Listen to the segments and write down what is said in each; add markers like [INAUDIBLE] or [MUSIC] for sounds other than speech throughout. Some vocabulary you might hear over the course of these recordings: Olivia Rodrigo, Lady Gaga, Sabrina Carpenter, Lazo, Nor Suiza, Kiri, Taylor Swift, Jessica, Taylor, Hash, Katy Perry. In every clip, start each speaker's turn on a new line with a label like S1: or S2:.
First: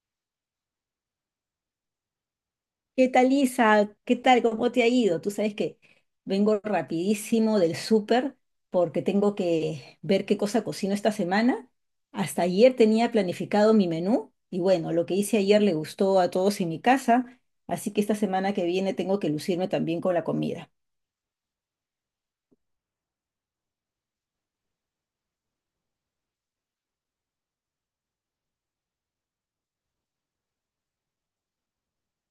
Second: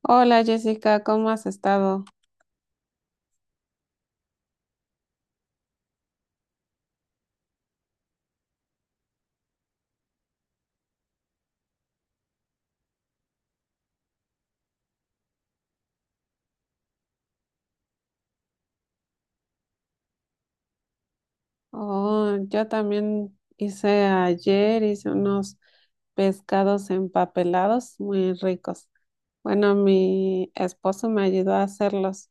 S1: Hola Jessica, ¿cómo has estado?
S2: ¿Qué tal, Isa? ¿Qué tal? ¿Cómo te ha ido? Tú sabes que vengo rapidísimo del súper porque tengo que ver qué cosa cocino esta semana. Hasta ayer tenía planificado mi menú y bueno, lo que hice ayer le gustó a todos en mi casa, así que esta semana que viene tengo que lucirme también con la comida.
S1: Oh, yo también hice ayer, hice unos pescados empapelados muy ricos. Bueno, mi esposo me ayudó a hacerlos,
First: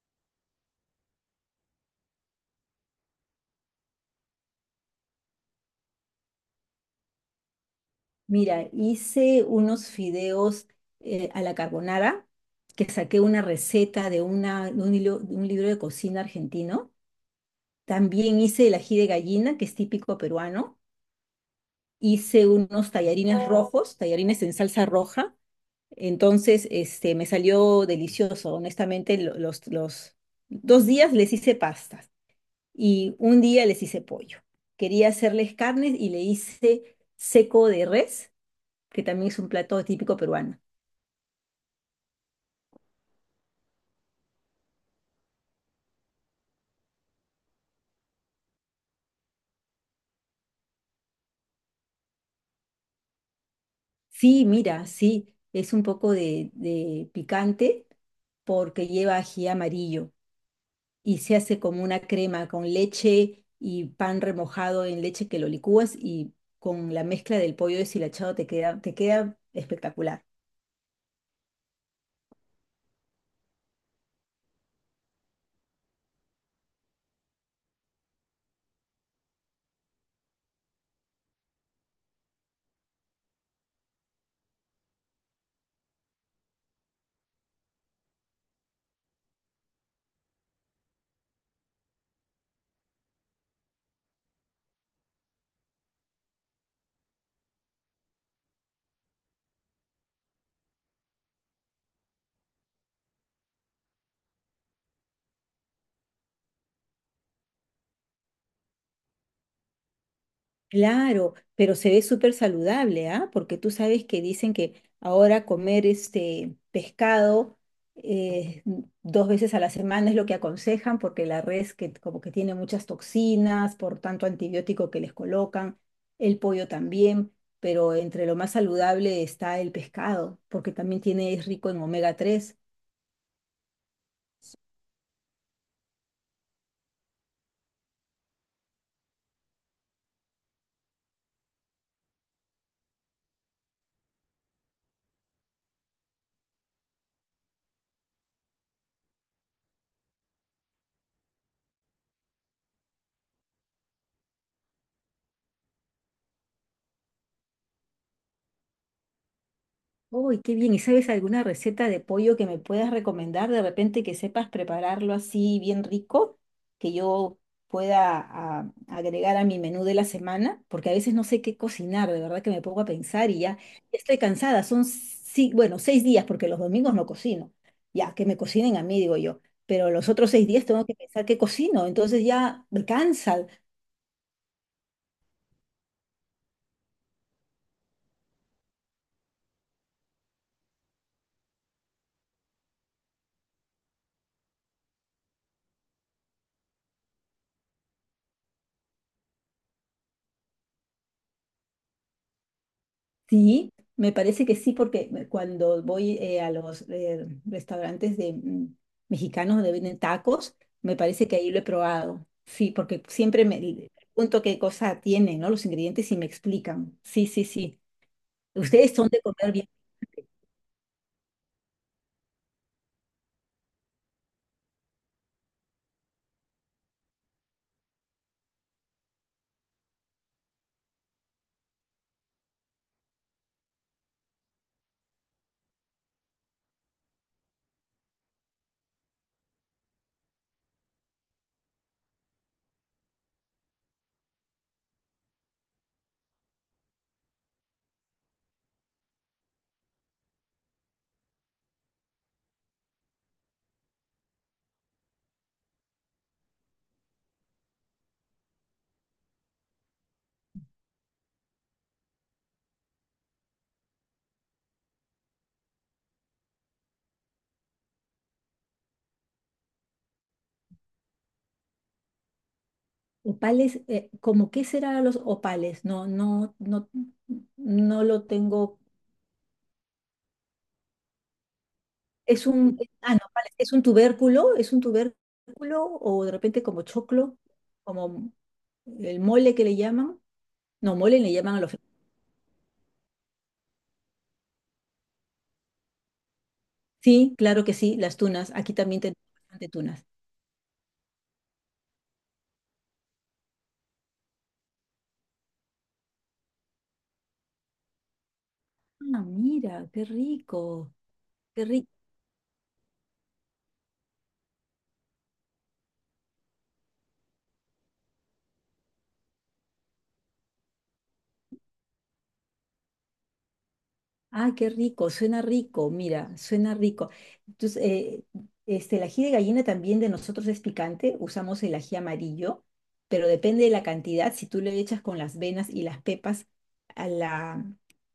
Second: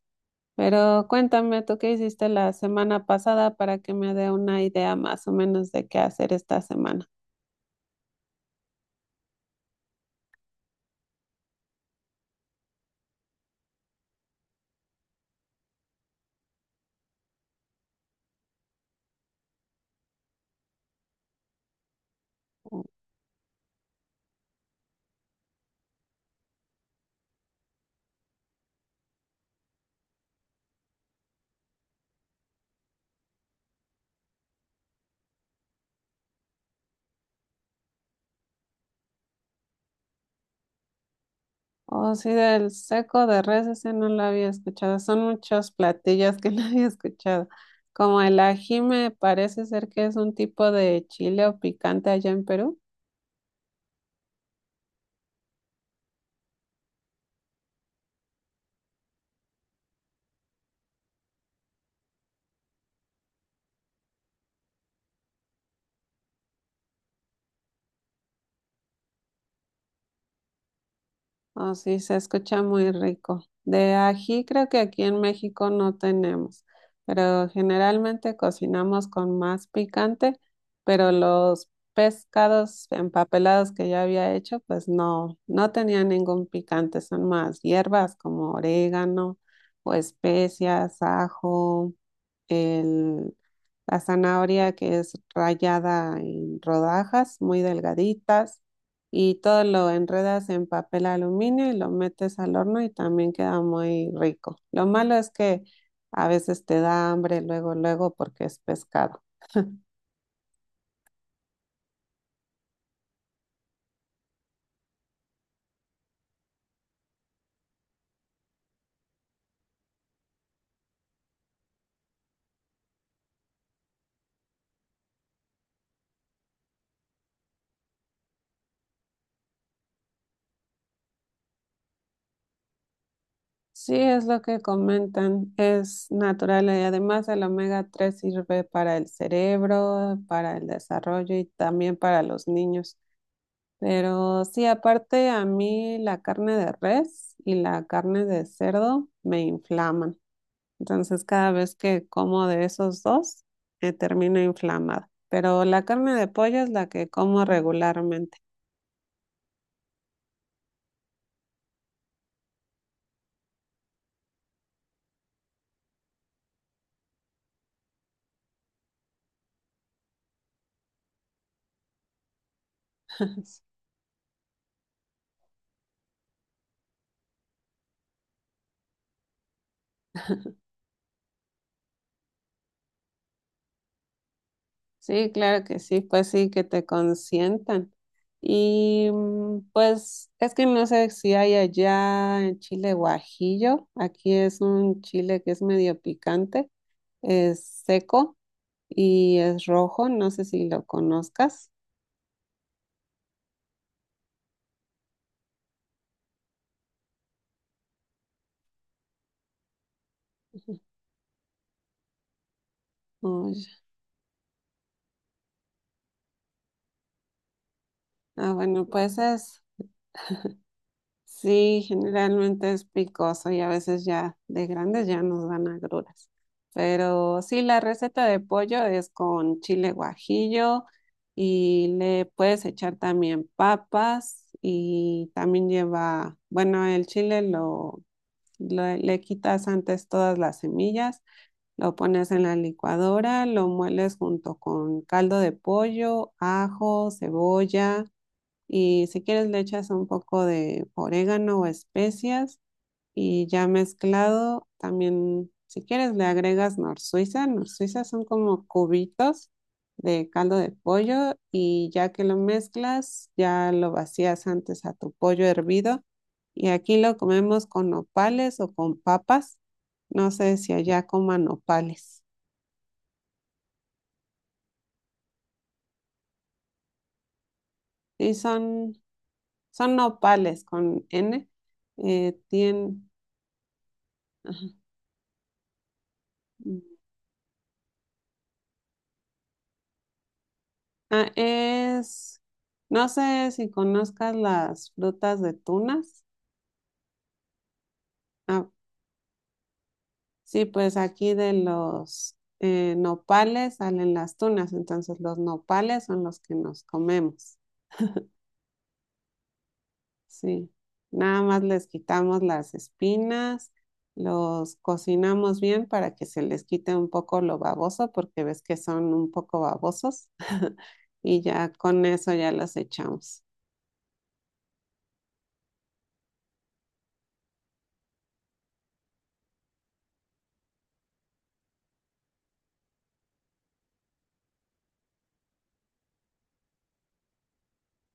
S1: pero cuéntame, ¿tú qué hiciste la semana pasada para que me dé una idea más o menos de qué hacer esta semana?
S2: Mira, hice unos fideos a la carbonara que saqué una receta de, una, de un hilo- de un libro de cocina argentino. También hice el ají de gallina, que es típico peruano. Hice unos tallarines rojos, tallarines en salsa roja. Entonces, me salió delicioso. Honestamente, los 2 días les hice pastas y un día les hice pollo. Quería hacerles carnes y le hice seco de res, que también es un plato típico peruano.
S1: Oh, sí, del seco de res, ese no lo había escuchado. Son muchos platillos que [LAUGHS] no había escuchado. Como el ají me parece ser que es un tipo de chile o picante allá en Perú.
S2: Sí, mira, sí, es un poco de picante porque lleva ají amarillo. Y se hace como una crema con leche y pan remojado en leche que lo licúas y con la mezcla del pollo deshilachado te queda espectacular.
S1: Oh, sí, se escucha muy rico. De ají creo que aquí en México no tenemos, pero generalmente cocinamos con más picante, pero los pescados empapelados que yo había hecho, pues no, no tenían ningún picante, son más hierbas como orégano o especias, ajo, el- la zanahoria, que es rallada en rodajas muy delgaditas, y todo lo enredas en papel aluminio y lo metes al horno y también queda muy rico. Lo malo es que a veces te da hambre luego, luego porque es pescado.
S2: Claro, pero se ve súper saludable, ¿ah? Porque tú sabes que dicen que ahora comer este pescado dos veces a la semana es lo que aconsejan, porque la res que como que tiene muchas toxinas, por tanto antibiótico que les colocan, el pollo también, pero entre lo más saludable está el pescado, porque también tiene, es rico en omega-3.
S1: Sí, es lo que comentan, es natural y además el omega 3 sirve para el cerebro, para el desarrollo y también para los niños. Pero sí, aparte a mí la carne de res y la carne de cerdo me inflaman. Entonces cada vez que como de esos dos, termino inflamada. Pero la carne de pollo es la que como regularmente.
S2: Uy, qué bien. ¿Y sabes alguna receta de pollo que me puedas recomendar de repente que sepas prepararlo así bien rico, que yo pueda agregar a mi menú de la semana? Porque a veces no sé qué cocinar, de verdad que me pongo a pensar y ya
S1: [LAUGHS]
S2: estoy cansada. Son, sí, bueno, 6 días porque los domingos no cocino. Ya, que me cocinen a mí, digo yo. Pero los otros 6 días tengo que pensar qué cocino. Entonces ya me cansa.
S1: Sí, claro que sí, pues sí, que te consientan. Y pues es que no sé si hay allá en Chile guajillo. Aquí es un chile que es medio picante, es seco y es rojo, no sé si lo conozcas.
S2: Sí, me parece que sí, porque cuando voy a los restaurantes de mexicanos donde venden tacos, me parece que ahí lo he probado. Sí, porque siempre
S1: Oh, ya.
S2: me pregunto qué cosa tienen, ¿no? Los ingredientes y me explican. Sí, sí, sí.
S1: Ah, bueno,
S2: Ustedes son
S1: pues
S2: de comer
S1: es,
S2: bien.
S1: sí, generalmente es picoso y a veces ya de grandes ya nos dan agruras. Pero sí, la receta de pollo es con chile guajillo y le puedes echar también papas y también lleva, bueno, el chile le quitas antes todas las semillas. Lo pones en la licuadora, lo mueles junto con caldo de pollo, ajo, cebolla. Y si quieres le echas un poco de orégano o especias, y ya mezclado, también si quieres le agregas nor Suiza. Nor Suiza son como cubitos de caldo de pollo, y ya que lo mezclas, ya lo vacías antes a tu pollo hervido, y aquí lo comemos con nopales o con papas. No sé si allá coman nopales.
S2: Opales, ¿cómo qué será los opales? No, no, no, no lo
S1: Sí,
S2: tengo.
S1: son, son nopales con N. Eh,
S2: Es un,
S1: tien-
S2: no, opales, es un tubérculo,
S1: ajá.
S2: es un tubérculo o de repente como choclo, como el mole que le llaman. No, mole
S1: Ah,
S2: le llaman a los...
S1: es, no sé si conozcas las frutas de tunas.
S2: Sí, claro que sí, las tunas.
S1: Ah,
S2: Aquí también tenemos bastante tunas.
S1: sí, pues aquí de los nopales salen las tunas, entonces los nopales son los que nos comemos.
S2: Ah, mira, qué
S1: Sí,
S2: rico,
S1: nada más
S2: qué
S1: les
S2: rico.
S1: quitamos las espinas, los cocinamos bien para que se les quite un poco lo baboso, porque ves que son un poco babosos, [LAUGHS] y ya con eso ya los echamos.
S2: Ay, qué rico, suena rico, mira, suena rico. Entonces, el ají de gallina también de nosotros es picante, usamos el ají amarillo, pero depende de la cantidad. Si tú le echas con las venas y las pepas a la,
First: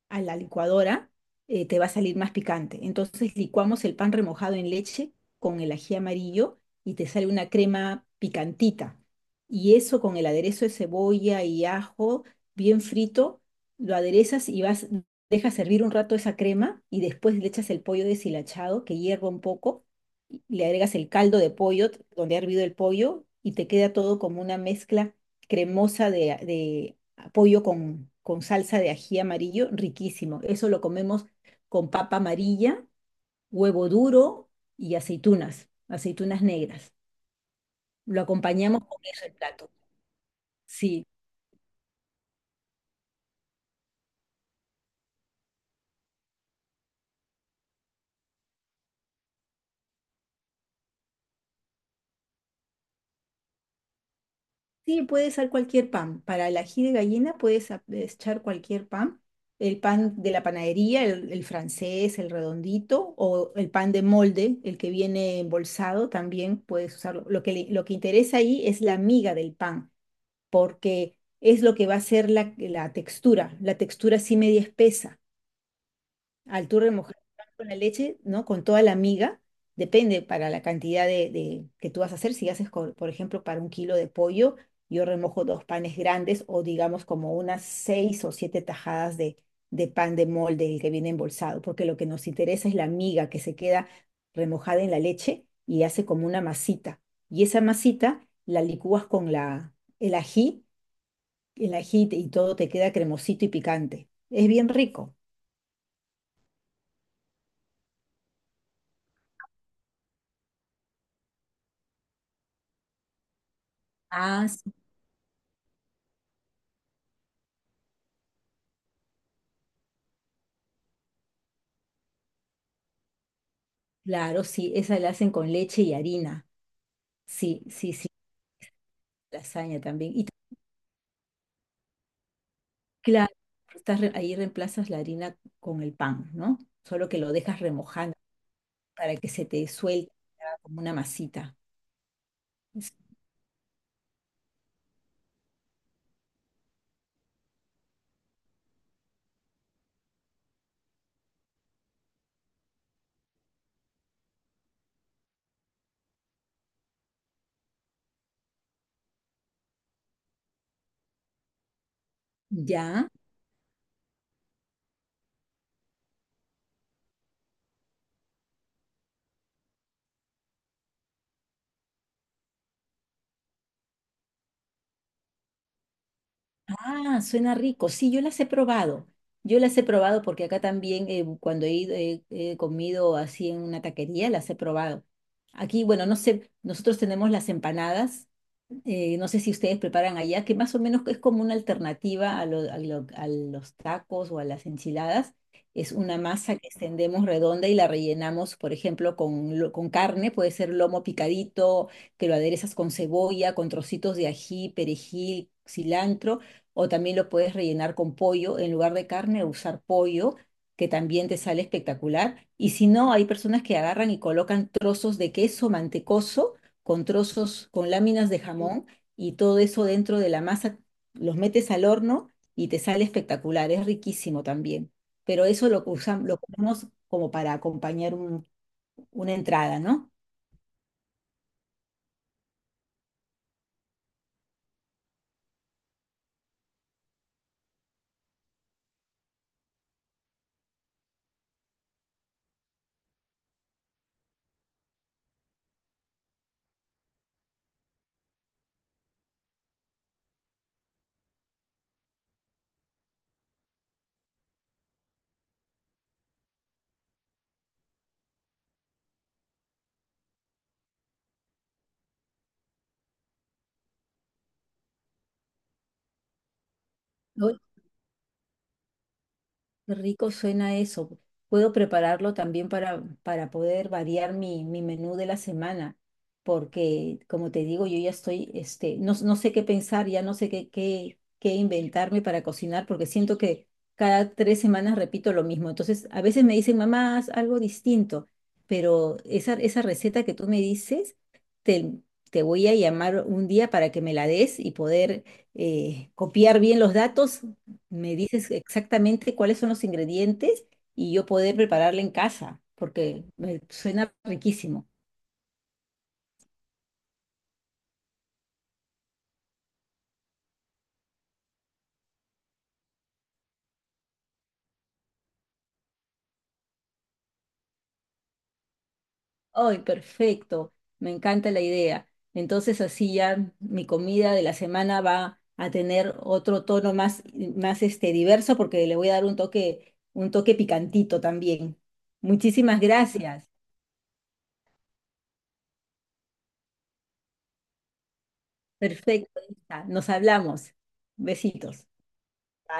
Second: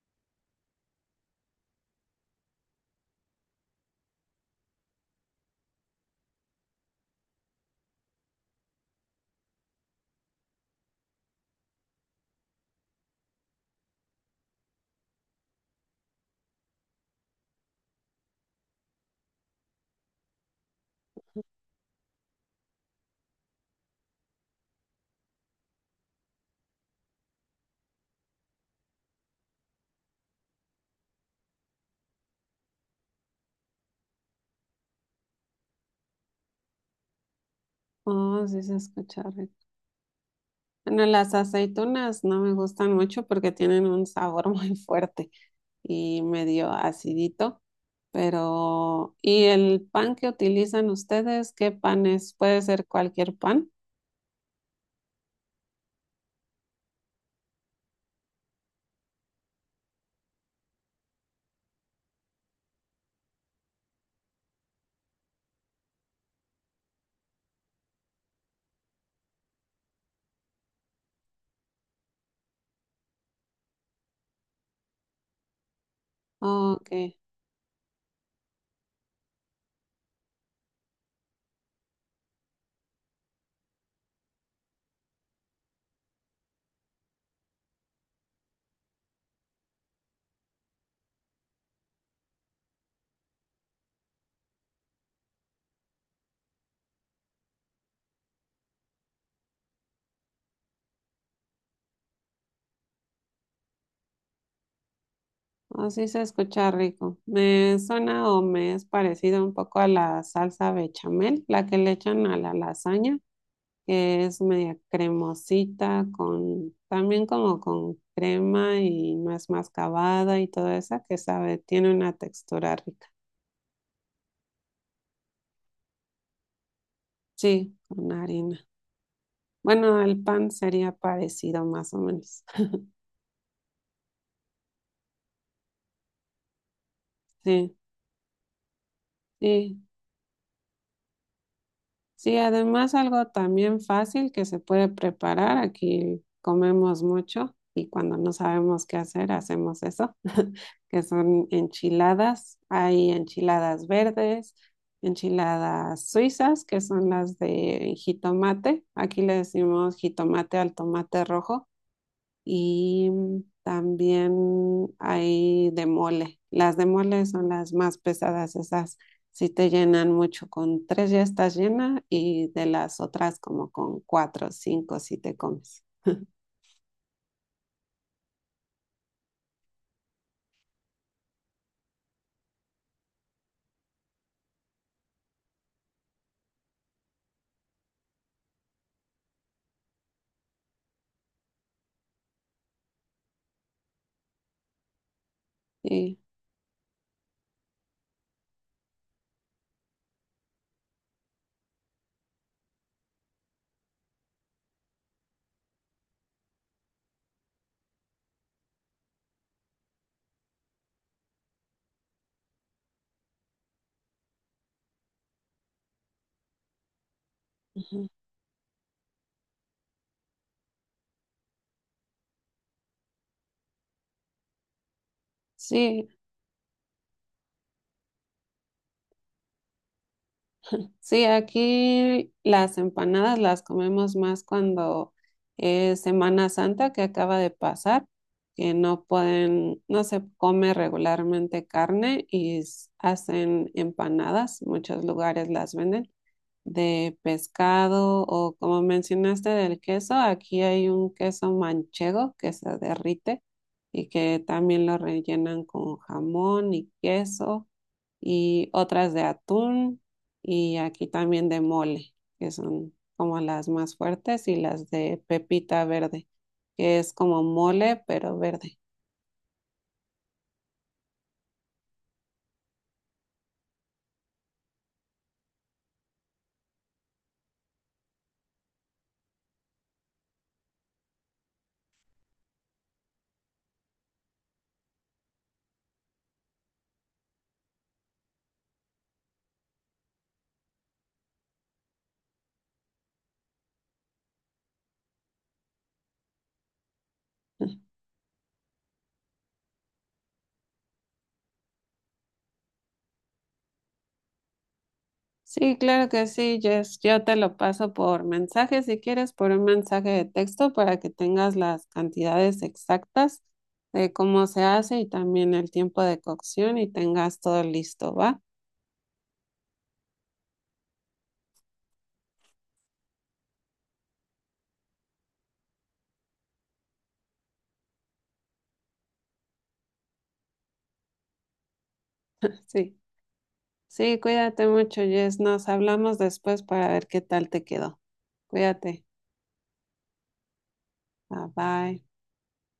S2: a la licuadora, te va a salir más picante. Entonces, licuamos el pan remojado en leche con el ají amarillo y te sale una crema picantita. Y eso con el aderezo de cebolla y ajo bien frito lo aderezas y vas dejas hervir un rato esa crema y después le echas el pollo deshilachado que hierva un poco, y le agregas el caldo de pollo donde ha hervido el pollo y te queda todo como una mezcla cremosa pollo con salsa de ají amarillo, riquísimo. Eso lo comemos con papa amarilla, huevo duro y aceitunas, aceitunas negras. Lo
S1: Oh, sí se
S2: acompañamos con
S1: escucha
S2: eso el
S1: rico.
S2: plato.
S1: Bueno,
S2: Sí.
S1: las aceitunas no me gustan mucho porque tienen un sabor [LAUGHS] muy fuerte y medio acidito, pero ¿y el pan que utilizan ustedes? ¿Qué pan es? ¿Puede ser cualquier pan?
S2: Sí, puede ser cualquier pan. Para el ají de gallina puedes echar cualquier pan. El pan de la panadería, el francés, el redondito, o el pan de molde, el que viene embolsado, también puedes usarlo. Lo que interesa ahí es la miga del pan, porque es lo que va a ser la, la textura así media espesa. Al
S1: Oh,
S2: tú
S1: ok,
S2: remojar el pan con la leche, ¿no? Con toda la miga, depende para la cantidad de que tú vas a hacer. Si haces, por ejemplo, para 1 kilo de pollo, yo remojo dos panes grandes o digamos como unas seis o siete tajadas de pan de molde el que viene embolsado, porque lo que nos interesa es la miga que se queda remojada en la leche y hace como una masita. Y esa masita la licúas con el ají, el ají y todo te queda cremosito y picante. Es bien rico.
S1: oh, sí se escucha rico. Me suena o me es parecido un poco a la salsa bechamel, la que le echan a la lasaña, que es
S2: Ah,
S1: media cremosita, con también como con crema y más mascabada y toda esa que sabe, tiene una textura rica.
S2: claro, sí, esa la hacen con leche y harina. Sí,
S1: Sí,
S2: sí, sí,
S1: con harina.
S2: lasaña
S1: Bueno,
S2: también.
S1: el
S2: Y
S1: pan sería parecido más o menos.
S2: claro, ahí reemplazas la harina con el pan, ¿no? Solo que lo dejas
S1: Sí,
S2: remojando para que se te
S1: sí,
S2: suelte se haga como una masita.
S1: sí,
S2: Es-
S1: además algo también fácil que se puede preparar. Aquí comemos mucho y cuando no sabemos qué hacer, hacemos eso, [LAUGHS] que son enchiladas. Hay enchiladas verdes, enchiladas suizas, que son las de jitomate. Aquí le decimos jitomate al tomate rojo, y
S2: ¿Ya?
S1: también hay de mole. Las de mole son las más pesadas, esas sí te llenan mucho. Con tres ya estás llena y de las otras como con cuatro o cinco si te comes.
S2: Ah, suena rico. Sí, yo las he probado. Yo las he probado porque acá también cuando he ido, he comido así en una taquería, las he probado. Aquí, bueno, no sé, nosotros tenemos las empanadas no sé si ustedes preparan allá, que más o menos es como una alternativa a los tacos o a las enchiladas. Es una
S1: Sí,
S2: masa que extendemos redonda y la rellenamos, por ejemplo, con carne, puede ser lomo picadito, que lo aderezas con cebolla, con trocitos de ají, perejil, cilantro, o también lo puedes rellenar con pollo, en lugar de carne, usar pollo, que también te sale espectacular. Y si no, hay personas que agarran y colocan trozos de queso mantecoso con trozos, con
S1: ujú.
S2: láminas de jamón y todo eso dentro de la masa, los metes al horno y te sale espectacular, es riquísimo también. Pero eso lo
S1: Sí,
S2: usamos, lo comemos como para acompañar una entrada, ¿no?
S1: sí, aquí las empanadas las comemos más cuando es Semana Santa, que acaba de pasar, que no pueden, no se come regularmente carne y hacen empanadas, muchos lugares las venden de pescado o como mencionaste del queso, aquí hay un queso manchego que se derrite y que también lo rellenan con jamón y queso, y otras de atún, y aquí también de mole, que son como las más fuertes, y las de pepita verde, que es como
S2: Lo-
S1: mole pero verde.
S2: Qué rico suena eso. Puedo prepararlo también para poder variar mi menú de la semana, porque como te digo, yo ya estoy, no, no sé qué pensar, ya no sé qué inventarme para cocinar, porque siento que cada 3 semanas repito lo mismo. Entonces, a veces me dicen, mamá, haz algo distinto, pero esa receta que tú me dices, te, te voy a llamar un día para que me la des y poder copiar bien los datos me dices exactamente cuáles son los ingredientes y yo poder prepararla en casa, porque me suena riquísimo.
S1: Sí, claro que sí, Jess. Yo te lo paso por mensaje, si quieres, por un mensaje de texto para que tengas las cantidades exactas de cómo se hace y también el tiempo de cocción y tengas todo listo, ¿va?
S2: ¡Ay, perfecto! Me encanta la idea. Entonces así ya mi comida de la semana va a tener otro tono más diverso porque le voy a dar un toque picantito también.
S1: [LAUGHS]
S2: Muchísimas
S1: Sí.
S2: gracias.
S1: Sí, cuídate mucho, Jess. Nos hablamos después para ver qué tal te quedó. Cuídate.
S2: Perfecto, Isa. Nos hablamos.
S1: Bye
S2: Besitos.
S1: bye.